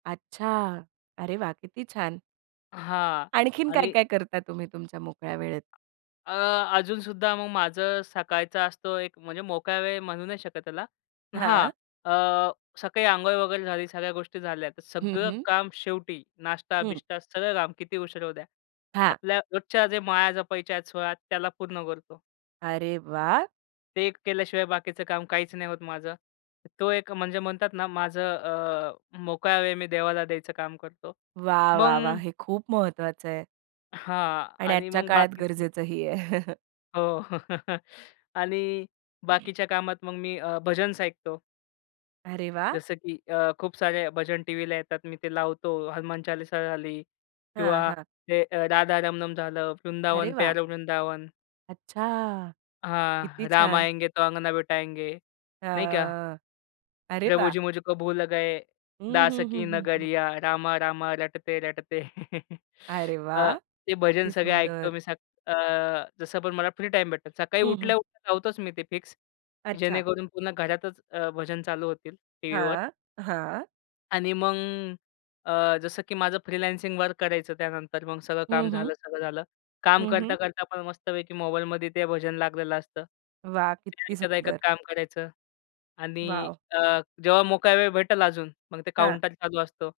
अच्छा, अरे वाह! किती छान. हां आणखीन आणि काय-काय करता, तुम्ही तुमच्या मोकळ्या वेळेत? अ, अजूनसुद्धा मग माझं सकाळचं असतो एक, म्हणजे मोकळा वेळ म्हणू नाही शकत त्याला. हां, हां. अ, सकाळी अंघोळ वगैरे झाली, सगळ्या गोष्टी झाल्या, तर हं, सगळं हं. काम शेवटी हं. नाश्ता-बिष्टा ,सगळं काम किती उशीर होऊ द्या, हां. आपल्या रोजच्या जे माळा जपायच्या आहेत 16, त्याला पूर्ण करतो. अरे वाह! ते एक केल्याशिवाय बाकीचं काम काहीच नाही होत माझं. तो एक म्हणजे म्हणतात ना माझं अ, मोकळा वेळ मी देवाला द्यायचं काम करतो. वाह! मग वाह! वाह! हे खूप महत्वाचं आहे. हां आणि आणि आजच्या मग काळात बाकीचं गरजेचंही आहे. हो आणि बाकीच्या कामात मग मी अ, भजन्स ऐकतो. अरे वाह! जसं की अ, खूप सारे भजन टीव्हीला येतात, मी ते लावतो. हनुमान चालीसा झाली हां, किंवा हां. ते अ, राधा रमनम झालं, अरे वृंदावन वाह! प्यारा वृंदावन. अच्छा! किती हां राम छान. आएंगे तो अंगना बिठाएंगे नाही का. हं. अरे वाह! प्रभुजी मुझे को भूल गए, हं, दास हं, हं, की हं, हं. नगरिया, रामा रामा रटते रटते. अरे वाह! अ, ते भजन किती सगळे ऐकतो सुंदर. मी सग अ, जसं पण मला फ्री टाईम भेटतो. सकाळी हं, हं. उठल्या-उठल्या लावतोच मी ते फिक्स. अच्छा. जेणेकरून पुन्हा घरातच अ, भजन चालू होतील टीव्हीवर. हां. हां. आणि मग अ, जसं की माझं फ्रीलान्सिंग वर्क करायचं त्यानंतर मग सगळं काम हं, हं. झालं, सगळं झालं. काम हं, हं. करता-करता पण मस्तपैकी मोबाईलमध्ये ते भजन लागलेलं असतं. वाह! ते किती ऐकत-ऐकत सुंदर. काम करायचं आणि वाॅव! अ, जेव्हा मोकळा वेळ भेटेल अजून, मग ते हां. काउंटर चालू असतो.